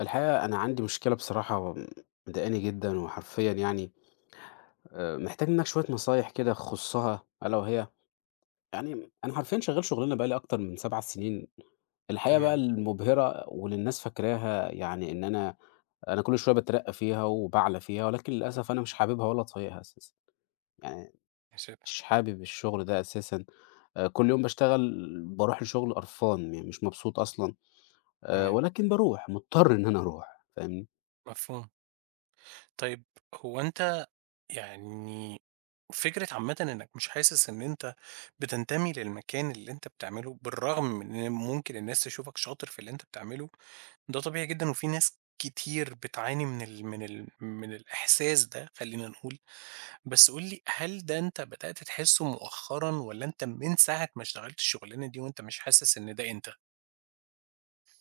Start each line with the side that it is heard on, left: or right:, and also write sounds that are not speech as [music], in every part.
left: الحقيقة أنا عندي مشكلة بصراحة مضايقاني جدًا، وحرفيًا يعني محتاج منك شوية نصايح كده يخصها ألا وهي يعني أنا حرفيًا شغال شغلانة بقى لي أكتر من 7 سنين، الحقيقة بقى
right: تمام،
left: المبهرة واللي الناس فاكراها يعني إن أنا كل شوية باترقى فيها وباعلى فيها، ولكن للأسف أنا مش حاببها ولا طايقها أساسًا، يعني
right: نسيبها،
left: مش حابب الشغل ده أساسًا، كل يوم باشتغل باروح الشغل قرفان، يعني مش مبسوط أصلًا،
right: تمام،
left: ولكن باروح مضطر إن أنا أروح، فاهمني؟
right: مفهوم. طيب هو أنت يعني فكرة عامةً إنك مش حاسس إن أنت بتنتمي للمكان اللي أنت بتعمله، بالرغم من إن ممكن الناس تشوفك شاطر في اللي أنت بتعمله، ده طبيعي جدًا وفي ناس كتير بتعاني من الإحساس ده خلّينا نقول، بس قُل لي هل ده أنت بدأت تحسه مؤخرًا والّا أنت من ساعة ما اشتغلت الشغلانة دي وأنت مش حاسس إن ده أنت؟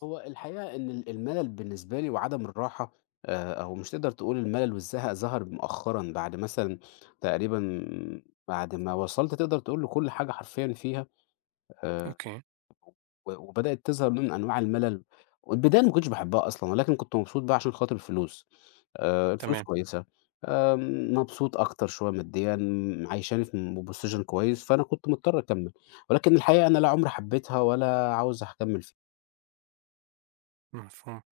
left: هو الحقيقة إن الملل بالنسبة لي وعدم الراحة أو مش تقدر تقول الملل والزهق ظهر مؤخرًا بعد مثلًا تقريبًا بعد ما وصلت تقدر تقول لكل حاجة حرفيًا فيها آآ
right: أوكي،
left: و وبدأت تظهر نوع من أنواع الملل، والبداية أنا ما كنتش باحبها أصلًا ولكن كنت مبسوط بقى عشان خاطر الفلوس، الفلوس
right: تمام،
left: كويسة، مبسوط أكتر شوية ماديًا، عايشاني في position كويس، فأنا كنت مضطر أكمّل، ولكن الحقيقة أنا لا عمري حبيتها ولا عاوز أكمّل فيها.
right: مفهوم.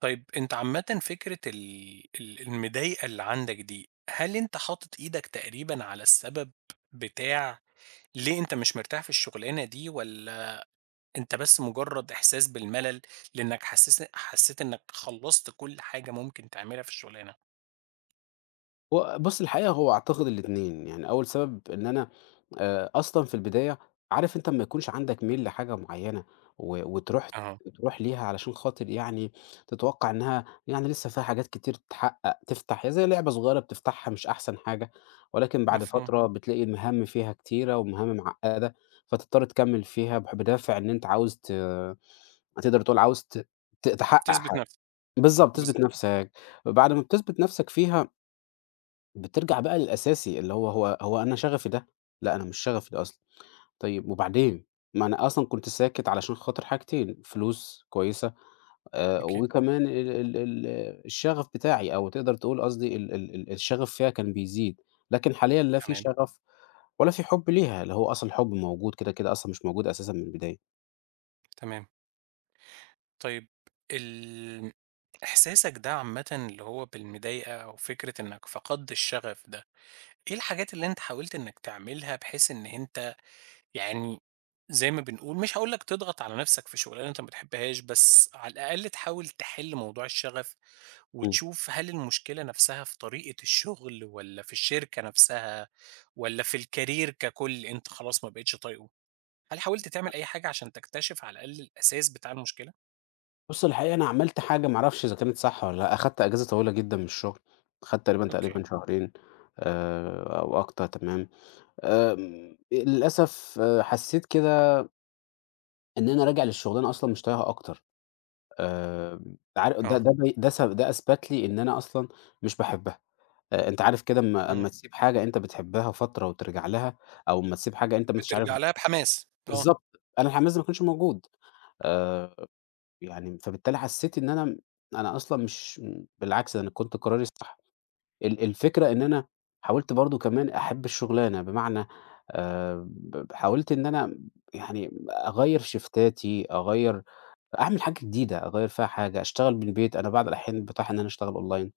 right: طيب أنت عامةً فكرة ال ال المضايقة اللي عندك دي، هل أنت حاطط إيدك تقريبًا على السبب بتاع ليه أنت مش مرتاح في الشغلانة دي، والّا أنت بس مجرد إحساس بالملل لإنك حسيت إنك خلّصت كل حاجة ممكن تعملها في الشغلانة؟
left: هو بُص الحقيقة هو أعتقد الاتنين، يعني أول سبب إن أنا أصلًا في البداية عارف أنت أمّا يكونش عندك ميل لحاجة معيّنة و وتروح
right: أها،
left: تروح ليها علشان خاطر يعني تتوقع إنها يعني لسه فيها حاجات كتير تتحقق، تفتح هي زي لعبة صغيرة بتفتحها مش أحسن حاجة، ولكن بعد
right: مفهوم،
left: فترة بتلاقي المهام فيها كتيرة ومهام معقدة، فتضطر تكمّل فيها بدافع إن أنت عاوز تقدر تقول عاوز ت ت تحقق
right: تثبت
left: حاجة
right: نفسك،
left: بالضبط، تثبت
right: بالضبط،
left: نفسك، بعد ما بتثبت نفسك فيها بترجع بقى للأساسي، اللي هو أنا شغفي ده؟ لأ، أنا مش شغفي ده أصلًا. طيب وبعدين؟ ما أنا أصلًا كنت ساكت علشان خاطر حاجتين، فلوس كويسة
right: أكيد،
left: وكمان ال ال ال الشغف بتاعي أو تقدر تقول قصدي ال ال ال الشغف فيها كان بيزيد، لكن حاليًا لا في
right: تمام،
left: شغف ولا في حُب ليها، اللي هو أصلًا الحُب موجود كده، كده أصلًا مش موجود أساسًا من البداية.
right: تمام. طيب ال إحساسك ده عامةً اللي هو بالمضايقة أو فكرة إنك فقدت الشغف ده، إيه الحاجات اللي أنت حاولت إنك تعملها بحيث إن أنت يعني زي ما بنقول مش هاقول لك تضغط على نفسك في شغلانة أنت ما بتحبهاش، بس على الأقل تحاول تحل موضوع الشغف،
left: إمم.
right: وتشوف هل المشكلة نفسها في طريقة الشغل والّا في الشركة نفسها والّا في الcareer ككل أنت خلاص ما بقيتش طايقه؟ هل حاولت تعمل أي حاجة عشان تكتشف على الأقل الأساس بتاع المشكلة؟
left: بُص الحقيقة أنا عملت حاجة ما أعرفش إذا كانت صح والّا لأ، أخدت أجازة طويلة جدًا من الشغل، أخدت تقريبًا،
right: أوكي،
left: تقريبًا شهرين أو أكتر تمام. للأسف آه، حسّيت كده إن أنا راجع للشغلانة أصلًا مش طايقها أكتر، عار ده
right: آه،
left: ده بي ده س ده أثبت لي إن أنا أصلًا مش باحبها، أنت عارف كده أمّا
right: إمم،
left: أمّا تسيب حاجة أنت بتحبها فترة وترجع لها، أو أمّا تسيب حاجة أنت مش عارف
right: بترجع لها بحماس، آه،
left: بالضبط، أنا الحماس ده ما كانش موجود، آآ، يعني فبالتالي حسّيت إن أنا أصلًا مش بالعكس ده أنا كنت قراري الصح. الفكرة إن أنا حاولت برضه كمان أحب الشغلانة، بمعنى ب حاولت إن أنا يعني أغيّر شيفتاتي، أغيّر أعمل حاجة جديدة، أغيّر فيها حاجة، أشتغل من البيت، أنا بعض الأحيان باتاح إن أنا أشتغل أونلاين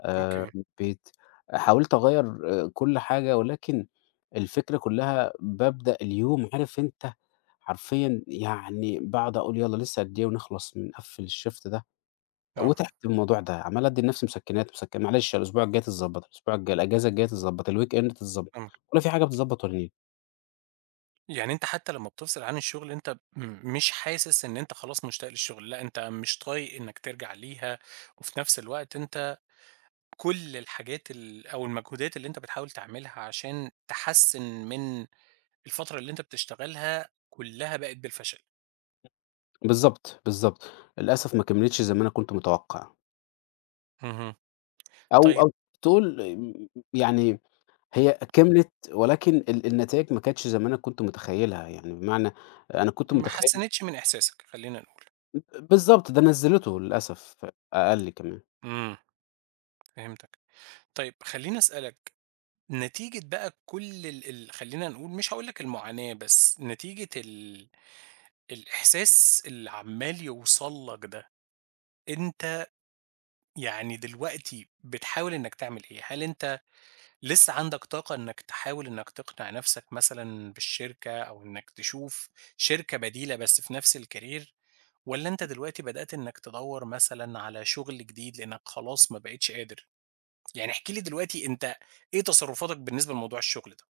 right: أوكي،
left: من البيت، حاولت أغيّر كل حاجة ولكن الفكرة كلّها بابدأ اليوم عارف أنت حرفيًا يعني باقعد أقول يالّا لسه قد إيه ونخلص من نقفّل الشيفت ده.
right: آه،
left: وتعبت من الموضوع ده، عمّال أدّي لنفسي مسكنات، معلش الأسبوع الجاي تتضبّط، الأسبوع الجاي، الأجازة الجاية تتضبّط، الweekend تتضبّط،
right: فهمتك.
left: ولا في حاجة بتتضبّط ولا نيلة.
right: يعني أنت حتى لمّا بتفصل عن الشغل أنت مش حاسس إن أنت خلاص مشتاق للشغل، لأ أنت مش طايق إنك ترجع ليها، وفي نفس الوقت أنت كل الحاجات أو المجهودات اللي أنت بتحاول تعملها عشان تحسّن من الفترة اللي أنت بتشتغلها، كلها بقت بالفشل.
left: بالضبط، بالضبط. للأسف ما كمّلتش زي ما أنا كنت متوقّع،
right: اهم.
left: أو
right: طيب
left: أو تقول يعني هي كملت ولكن النتايج ما كانتش زي ما أنا كنت متخيّلها، يعني بمعنى أنا كنت
right: ما
left: متخيّل
right: حسّنتش من إحساسك، خلّينا نقول.
left: بالضبط، ده نزّلته للأسف أقل كمان.
right: إمم، فهمتك. طيب خلّيني أسألك، نتيجة بقى كل ال ال خلّينا نقول مش هاقول لك المعاناة، بس نتيجة الإحساس اللي عمّال يوصل لك ده، أنت دلوقتي بتحاول إنّك تعمل إيه؟ هل أنت لسّه عندك طاقة إنّك تحاول إنّك تقنع نَفْسك مثلًا بالشركة أو إنّك تشوف شركة بديلة بس في نَفْس الcareer والّا أنت دلوقتي بدأت إنّك تدوّر مثلًا على شُغل جديد لإنّك خلاص ما بقيتش قادر؟ يعني احكِ لي دلوقتي أنت إيه تصرُّفاتك بالنسبة لموضوع الشغل ده؟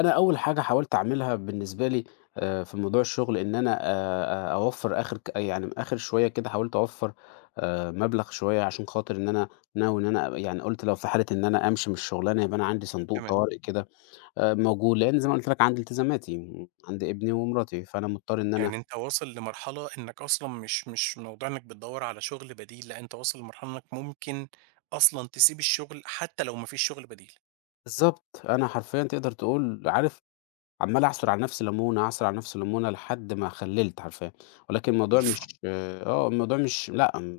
left: أنا أول حاجة حاولت أعملها بالنسبة لي في موضوع الشغل إن أنا أوفّر آخر ك يعني آخر شوية كده حاولت أوفّر مبلغ شوية عشان خاطر إن أنا ناوي إن أنا يعني قُلت لو في حالة إن أنا أمشي من الشغلانة يبقى أنا عندي صندوق
right: تمام.
left: طوارئ كده موجود، لإن زي ما قُلت لك عندي التزاماتي، عندي ابني ومراتي، فأنا مضطر إن أنا
right: يعني أنت واصل لمرحلة إنك أصلًا مش موضوع إنك بتدوّر على شغل بديل، لأ أنت واصل لمرحلة إنك ممكن أصلًا تسيب الشغل حتى لو ما فيش شغل بديل.
left: بالضبط، أنا حرفيًا تقدر تقول عارف عمّال أعصُر على نَفْسي ليمونة، أعصُر على نَفْسي ليمونة لحد ما خلِّلت حرفيًا، ولكن الموضوع مش
right: [laughs]
left: الموضوع مش لأ،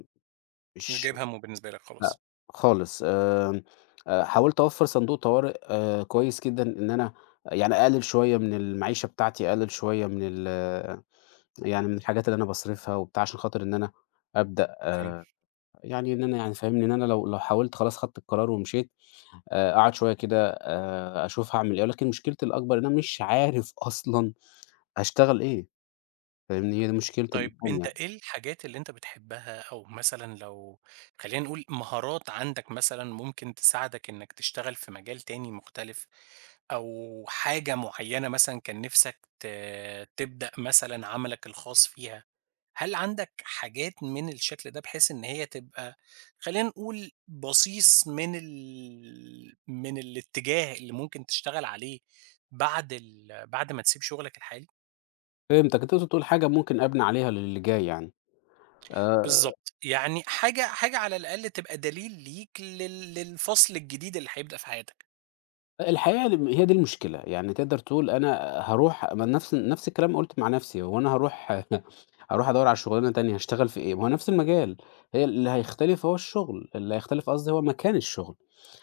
right: مش
left: مش
right: جايب همّه بالنسبة لك
left: لأ
right: خلاص،
left: خالص، حاولت أوفّر صندوق طوارئ كويس جدًا إن أنا يعني أقلل شوية من المعيشة بتاعتي، أقلل شوية من يعني من الحاجات اللي أنا باصرفها وبتاع عشان خاطر إن أنا أبدأ
right: أوكي.
left: يعني إن أنا يعني فاهمني، إن أنا لو حاولت خلاص خدت القرار ومشيت، أقعد شوية كده أشوف هاعمل إيه، ولكن مشكلتي الأكبر إن أنا مش عارف أصلًا هاشتغل إيه، فاهمني، هي دي مشكلتي
right: طيب
left: الأهم
right: أنت
left: يعني.
right: إيه الحاجات اللي أنت بتحبها أو مثلًا لو خلّينا نقول مهارات عندك مثلًا ممكن تساعدك إنك تشتغل في مجال تاني مختلف، أو حاجة معيّنة مثلًا كان نِفْسك تبدأ مثلًا عملك الخاص فيها، هل عندك حاجات من الشكل ده بحيث إن هي تبقى خلّينا نقول بصيص من الاتجاه اللي ممكن تشتغل عليه بعد ما تسيب شغلك الحالي؟
left: فهمتك، أنت تقصد تقول حاجة ممكن أبني عليها للي جاي يعني، آآ
right: بالضبط، يعني حاجة على الأقل تبقى دليل ليك للفصل الجديد اللي هيبدأ في حياتك.
left: الحقيقة هي دي المشكلة، يعني تقدر تقول أنا هاروح ما نفس الكلام قُلته مع نفسي، هو أنا هاروح [laughs] أدوّر على شغلانة تانية هاشتغل في إيه؟ ما هو نفس المجال، هي اللي هيختلف هو الشغل، اللي هيختلف قصدي هو مكان الشغل،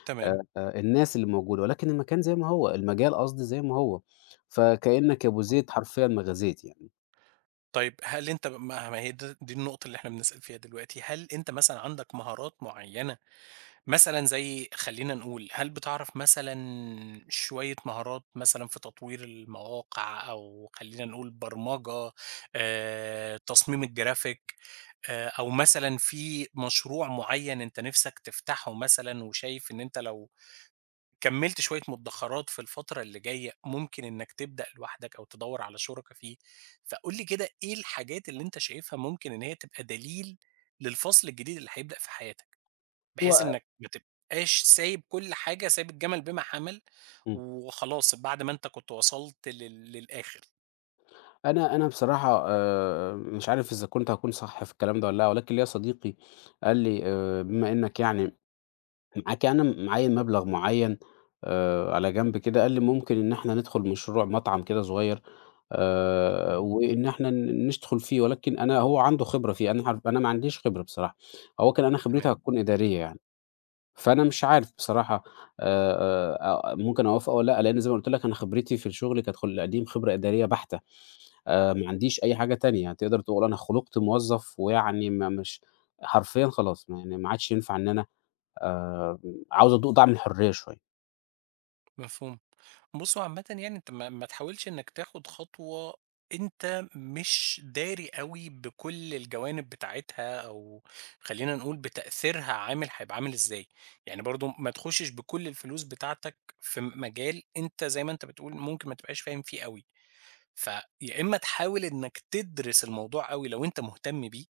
right: تمام،
left: الناس اللي موجودة، ولكن المكان زي ما هو، المجال قصدي زي ما هو، فكأنك يا أبو
right: آه.
left: زيد حرفيًا ما غزيت يعني،
right: طيب هل أنت ما ما هي د دي النقطة اللي إحنا بنسأل فيها دلوقتي، هل أنت مثلًا عندك مهارات معيّنة مثلًا زي خلّينا نقول هل بتعرف مثلًا شوية مهارات مثلًا في تطوير المواقع أو خلّينا نقول برمجة، تصميم الجرافيك، أو مثلًا في مشروع معيّن أنت نِفْسك تفتحه مثلًا وشايف إن أنت لو كمّلت شوية مدّخرات في الفترة اللي جاية، ممكن إنّك تبدأ لوحدك أو تدوّر على شُركا فيه، فقُل لي كده إيه الحاجات اللي أنت شايفها ممكن إن هي تبقى دليل للفصل الجديد اللي هيبدأ في حياتك، بحيث
left: هو
right: إنّك ما تبقاش سايب كل حاجة، سايب الجمل بما حمل
left: إمم،
right: وخلاص بعد ما أنت كنت وصلت للآخر.
left: أنا بصراحة مش عارف إذا كنت هاكون صح في الكلام ده والّا لأ، ولكن ليّا صديقي قال لي بما إنك يعني معاكِ أنا معيّن مبلغ معيّن على جنب كده، قال لي: "ممكن إن إحنا ندخل مشروع مطعم كده صغير وإن إحنا ندخل فيه." ولكن أنا هو عنده خبرة فيه، أنا ما عنديش خبرة بصراحة، هو كان أنا خبرتي
right: تمام.
left: هتكون إدارية يعني، فأنا مش عارف بصراحة آآ ممكن أوافق أو لأ، لإن زي ما قُلت لك أنا خبرتي في الشغل كانت القديم خبرة إدارية بحتة، ما عنديش أي حاجة تانية، يعني، تقدر تقول أنا خُلُقت موظف ويعني ما مش حرفيًا خلاص، ما يعني ما عادش ينفع إن أنا آآ عاوز أدوق طعم الحرية شوية.
right: مفهوم. بُص هو عامةً يعني أنت ما تحاولش إنك تاخد خطوة أنت مش داري أوي بكل الجوانب بتاعتها أو خلّينا نقول بتأثيرها عامل هيبقى عامل إزاي، يعني برضه ما تخشش بكل الفلوس بتاعتك في مجال أنت زي ما أنت بتقول ممكن ما تبقاش فاهم فيه أوي. فيا إما تحاول إنك تدرس الموضوع أوي لو أنت مهتم بيه،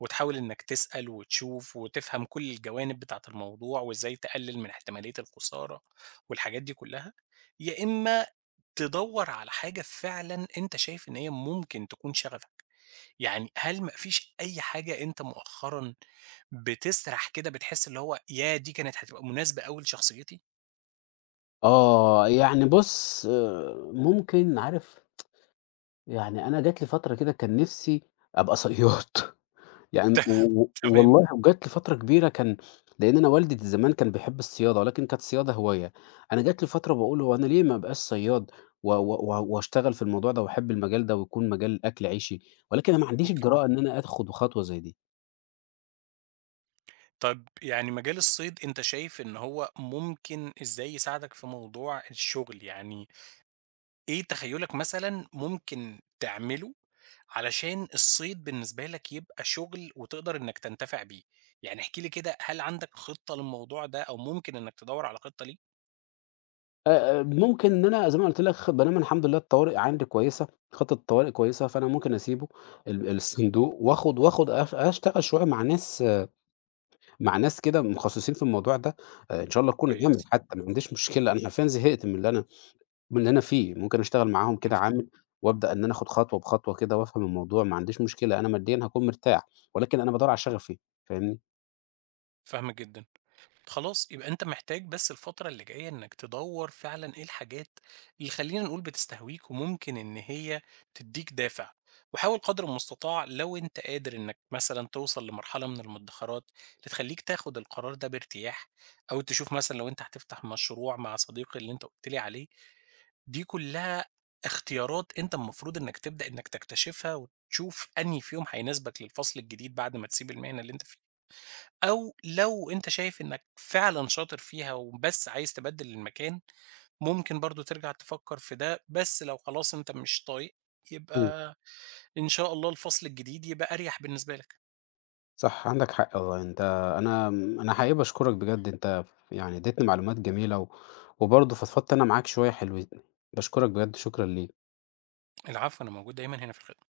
right: وتحاول إنك تسأل وتشوف وتفهم كل الجوانب بتاعة الموضوع، وإزاي تقلل من احتمالية الخسارة والحاجات دي كلها، يا إما تدوّر على حاجة فعلًا أنت شايف إن هي ممكن تكون شغفك، يعني هل ما فيش أي حاجة أنت مؤخرًا بتسرح كده بتحس اللي هو ياه! دي كانت هتبقى مناسبة أوي لشخصيتي؟
left: آه، يعني بُص ممكن عارف، يعني أنا جات لي فترة كده كان نِفْسي أبقى صيّاد، [laughs] يعني
right: [laughs]
left: و و
right: تمام،
left: والله وجات لي فترة كبيرة كان لإن أنا والدي زمان كان بيحب الصيادة، ولكن كانت الصيادة هواية. أنا جات لي فترة باقول هو أنا ليه ما أبقاش صياد و و و وأشتغل في الموضوع ده وأحب المجال ده ويكون مجال أكل عيشي، ولكن أنا ما عنديش
right: أوكي.
left: الجرأة إن أنا آخُد خطوة زي دي.
right: طب يعني مجال الصيد أنت شايف إن هو ممكن إزاي يساعدك في موضوع الشغل؟ يعني إيه تخيُّلك مثلًا ممكن تعمله علشان الصيد بالنسبة لك يبقى شغل وتقدر إنك تنتفع بيه؟ يعني احكِ لي كده هل عندك خطة للموضوع ده أو ممكن إنك تدوّر على خطة ليه؟
left: ممكن إن أنا زي ما قُلت لك بانام الحمد لله الطوارئ عندي كويسة، خطة الطوارئ كويسة، فأنا ممكن أسيبه الصندوق وآخد أشتغل شوية مع ناس مع ناس كده متخصصين في الموضوع ده، إن شاء الله أكون عامل
right: كويس،
left: حتى ما عنديش مشكلة، أنا حرفيًا زهقت من اللي أنا فيه، ممكن أشتغل معاهم كده
right: مفهوم.
left: عامل وأبدأ إن أنا آخد خطوة بخطوة كده وأفهم الموضوع، ما عنديش مشكلة، أنا ماديًا هاكون مرتاح، ولكن أنا بادوّر على شغفي، فاهمني؟
right: فاهمك جدًا. خلاص يبقى أنت محتاج بس الفترة اللي جاية إنك تدوّر فعلًا إيه الحاجات اللي خلّينا نقول بتستهويك وممكن إن هي تدّيك دافع، وحاول قدر المستطاع لو أنت قادر إنك مثلًا توصل لمرحلة من المدخرات اللي تخلّيك تاخد القرار ده بارتياح، أو تشوف مثلًا لو أنت هتفتح مشروع مع صديق اللي أنت قُلت لي عليه، دي كلّها اختيارات أنت المفروض إنك تبدأ إنك تكتشفها وتشوف أنهي فيهم هيناسبك للفصل الجديد بعد ما تسيب المهنة اللي أنت فيها. أو لو أنت شايف إنك فعلًا شاطر فيها وبس عايز تبدِّل المكان، ممكن برضه ترجع تفكّر في ده، بس لو خلاص أنت مش طايق،
left: إمم.
right: يبقى إن شاء الله الفصل الجديد يبقى أريح بالنسبة لك.
left: صح عندك حق والله انت، انا حقيقي بشكرك بجد. انت يعني اديتني معلومات جميلة وبرضه فضفضت انا معاك شوية حلوين. بشكرك بجد، شكرا ليك.
right: العفو، أنا موجود دايمًا هنا في الخدمة.